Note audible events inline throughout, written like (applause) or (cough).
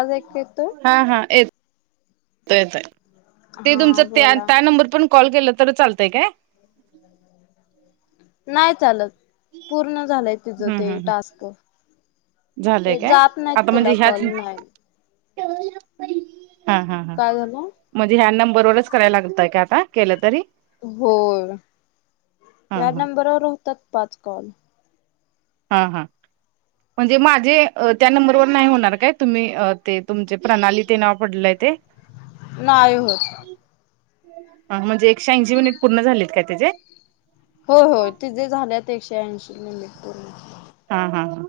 आज ऐक तोय. हा हा येत येत आहे. ते तुमच हा त्या बोला. त्या नंबर पण कॉल केलं तर चालतंय काय नाही चालत. पूर्ण झालंय तिचं हम्म ते हम्म टास्क. झालंय हे काय जात नाहीत आता तुला म्हणजे ह्याच कॉलून. हा हा हा. काय झालं? म्हणजे ह्या नंबरवरच करायला लागतय का आता केलं तरी. हो, हा या हा नंबरवर होतात पाच कॉल. हा हा. म्हणजे माझे त्या नंबरवर नाही होणार काय तुम्ही ते तुमचे प्रणाली ते नाव पडलंय ते. (inaudible) नाय हो. ह म्हणजे एकशे ऐंशी मिनिट पूर्ण झालेत काय त्याचेे. हो होय ते जे झालेत एकशे ऐंशी मिनिट हा हा हा.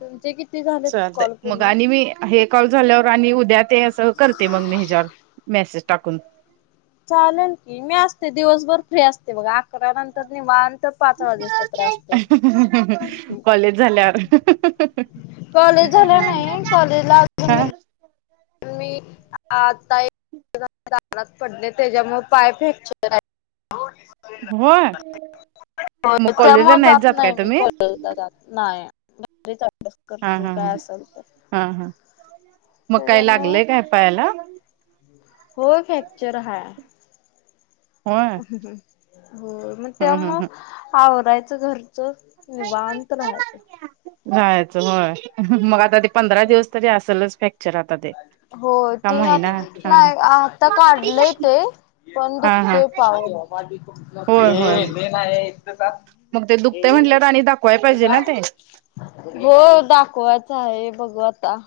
तुमचे किती झालेत चालतय कॉल मगं पूर्ण? आणि मी हे कॉल झाल्यावर आणि उद्या ते असं करते मग मी ह्याच्यावर मेसेज टाकून. चालेल की मी असते दिवसभर फ्री असते बघा. अकरानंतर निवांत तर पाच (unintelligible) असते. कॉलेज (inaudible) कॉलेज झाला नाही कॉलेजला हा अजून. प मी आता. राात पडले त्याच्यामुळे पाय फॅक्चर आहे. होय हो मग कॉलेजला त्यामुळे नाहीच जात काय नाही मी तुम्ही क जात. नाही हा करते हा काय असाल तर. हा हा मग काय लागलय काय त्याच्यामुळे पायाला? होय फ्रॅक्चर हाय. होय. हो मग त्या हम्म हम्म हम्म मग आवरायचं घरच निवांत राहायचं. जायचं होय मग आता ते पंधरा दिवस तरी असेलच फ्रॅक्चर आता ते. हो का ते आ महिना हा नाही आता काढलंय ते पण हा हा दुखते पाय. माझ मन आहे इ. मगं ते दुखते म्हटल्यावर आणि दाखवाय पाहिजे ना ते. हो दाखवायचं आहे बघ आता.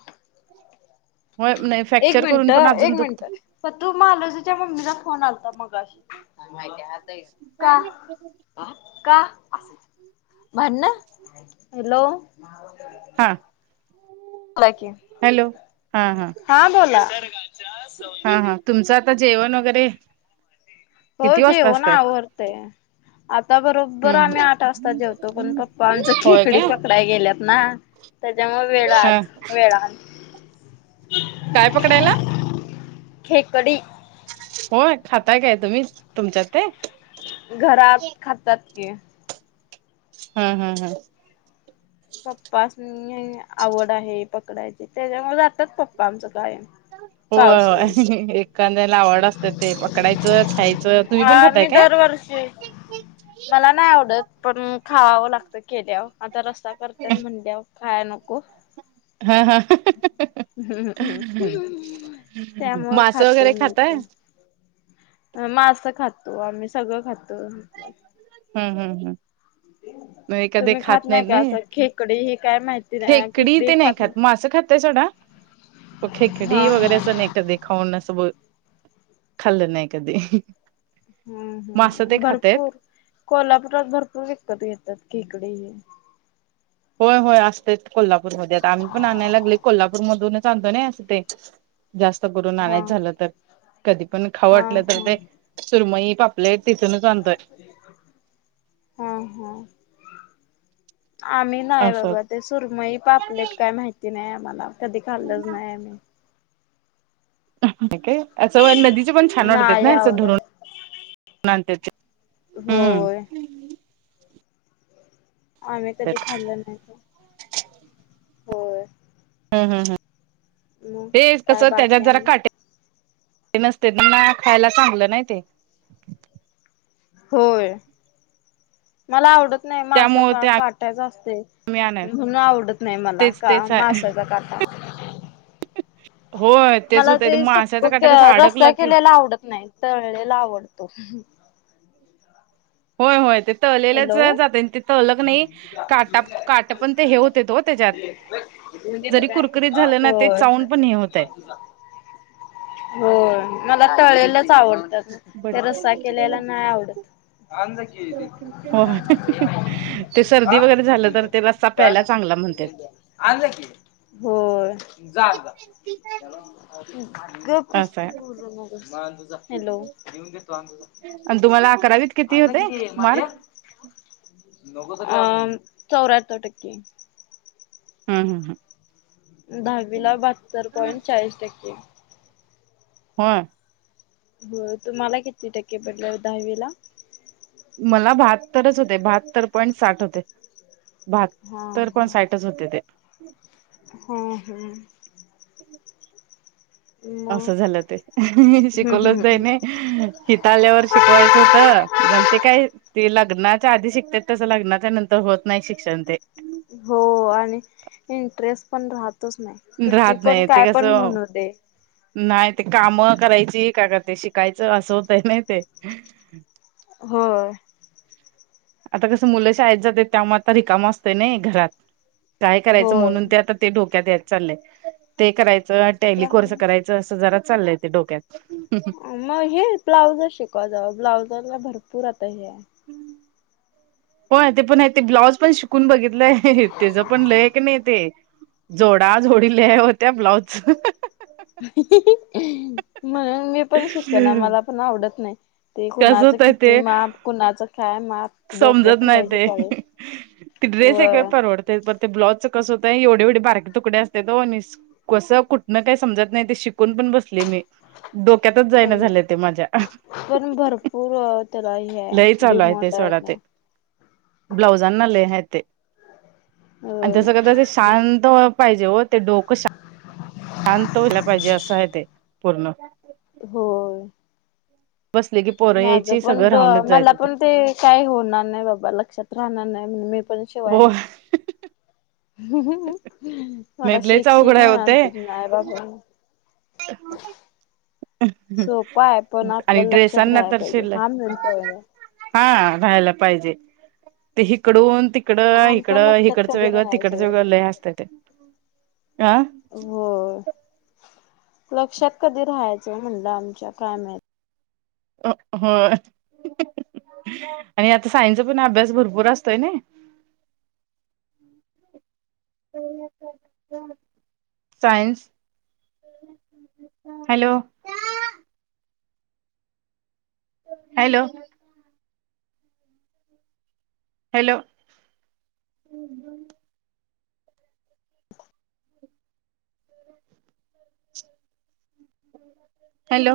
होय नाही एक फ्रॅक्चर मिनिट करून पण अजून एक मिनिट दुखत प तू मालोजच्या मम्मीचा फोन आलता मगाशी. (inaudible) भांडण, हॅलो! हा बोला की, हॅलो हा हा बोला. हा हा तुमचं आता जेवण वगैरे. हो किती वाजता जेवण असतंय आवरतंय. आता बरोबर हम्म आम्ही आठ वाजता जेवतो पण पप्पा आमच होय खेकडी काय पकड गेल्यात ना त्याच्यामुळे वेळ आज हा वेळ काय पकडायला? खेकडी. होय, खाताय काय तुम्ही तुमच्या ते? घरात खातात क हम् हम् हम्. पप्पाासनीं आवड आहे पकडायची त्याच्यामुळे जातात पप्पा आमचं कायम. हो पावसाळी एखाद्याला आवड असते ते पकडायचं खायचं तुम्ही पण अ खाताय काय. (inaudible) मला नाही आवडत पण खावावं लागत केल्यावंरं आता रस्सा करत्यात म्हणल्यावर खायला नको. हा हा. त्यामुळे मास खाते वगैरे मी खाताय? पण मासं खातो, आम्ही सगळं खातो. हम्म हम्म हम्. मगं कधी तुम्ही खात नाहीत का नाही असं खेकडी हे काय माहिती नाही खेकडी ते नाही खात मांस असं खात डा प खे खडी हा हा वगैरे सनेक कधी खाऊन ना सब खाल् नाहीय कधी हम्म मासं ते हम्म खातायत भरपूर कोल्हापुरात भरपूर विकत येतात खेकडी ह. होय होय असते कोल्हापूरमध्ये आम्ही पण आणायलागली कोल्हापूर मधूनच आणतो ना असं ते जास्त करूनना हा आणयच झालं तर कधी पण हा खावटलं तर हा ते सुरमई पापलेट तिथूनच आणतोय. हम हम आम्ही नाही असं बाबा ते सुरमई पापलेट काय माहिती नाही आम्हाला कधी खाल्लंच नाही म्ही काय असं नदीचे पण छान वाटत नाही ना अस आवडत धरून आणत होय आम्ही कधी खाल्ल नाहीत हो. ह मग ते कस काय त्याच्यात बाकी जरा आणि काटे ते नसते त्यांना खायला चांगलं नाही ते. होय मला आवडत नाही मासा त्यामुळे का ते आम्ही काटायचा असते आणाय म्हणून आवडत नाही मला तेच का तेच आहे मासाचा काटा होय तेच मला होत ते माशाचा सुक काटा कसा रस््या अडकला की केलेला आवडत नाही तळलेला आवडतो होय होय ते तळलेलंच हॅलो जाते ते तलक नाही काटा काट पण ते हे होते त हो त्याच्यात जरी कुरकुरीत झालं ना ते होय. चाऊून पण हे होत आहे हो मला टळेलंच आवडतात ते रस्सा केल्याला नाही आवडत अज की हो ते सर्दी हा वगैरे झालं तर ते रस्ता काय प्यायला चांगला म्हणतात हो जा जा भाग प्रश् असं आहे पूर्ण मग तुझ हॅलो लऊन देतो आणि तुम्हाला अकरावीत अ अंदा होते किती माझ मार्क? अ चौऱ्याहत्तर टक्के हम् हम् हम दहावी ला बहात्तर पॉइंट चाळीस टक्के हा हो तुम्हाला किती टक्के पडले दहावी ला मला बहात्तरच होते बहात्तर पॉईंट साठ होते भात हा तर पण साईटच होते ते होम हम् मग असं झालं ते मी हम्म शिकवलंच हम्म द हम्म. नाही हिताल्यावर शिकवायचं होत बणते काय तेी लग्नाच्या आधी शिकते तस लग्नाच्या नंतर होत नाही शिक्षण ते हो आणि इंटरेस्ट पण राहतोच नाही किती राहत पण नाही ते काय पण कसं म्हणू दे. नाही ते काम करायची का का ते शिकायचं असं होतय नाही ते हो आता कसं मुलं शाळेत जाते त्यामुळे आता रिकाम असत नाही घरात काय करायचं होय. म्हणून ते आता ते ोक्या द्याय चालले ते करायचं टाली कोर्स करायच जार चाललंय डोक्यात मग हे ब्लाऊजर शिकवा जावं ब्लाउजरला भरपूर आता हे आहे होय ते पण आहे ते ब्लाउज पण शिकून बघितलंय त्याच पण लय आहे की नाही ते जोडा जोडी लैई हाय ओ त्या ब्लाउजचं म्हणून मी पण शिकना मला पण आवडत नाही ते कसं कुणाचं होतय किती ते माप कुणाचं काय माप डोकं समजत नाही फिरायची ते पाळी ती ड्रेस एक वेळ व्हय परवडतय ते पण ब्लाउजचं कस होतंय एवढी एवढी बारकी तुकडं असत्यात ओ आणि असं कसं कुठनं काही समजत नाही ते शिकून पण बसलोय मी डोक्यातच जाईना पण झालंय ते माझ्या पण भरपूर त्याला हे लई चालू आहे ते डिमांड सोडा ते आता. ब्लाऊजांना लैइ हाय ते आणि होय तसं कता ते शांत पाहिजे ओ ते डोकं शांत व्हायला पाहिजे असं आहे ते पूर्ण हो बसले की पोरं माझ यायची पण सगळं राहूनच मला जायचं पण ते काही होणार नाही बाबा लक्षात राहणार नाही म्हणून मी पण शिवाय हो नाही मला लयच शीख अवघड शीख आहे म्ह आणते आई बाबा का सोपं आहे पण आणि आपल्याला लक्षात ड्रेसांना राहायला तर पाहिजे शेल हा मेन पॉईंट आहे हा राहायला पाहिजे ते हिकडून त तिकड आमच्या इकडं लक्षात इिकडचं कधी वेगळं राहायचं तिकडचं सगळं वेगळं लय काही असतं ते हं होय लक्षात कधी राहायचं म्हणलं आमच्या काय माहीत हो आणि आता सायन्सचा पण अभ्यास भरपूर असतोय नाही हम् science hello hello hello hello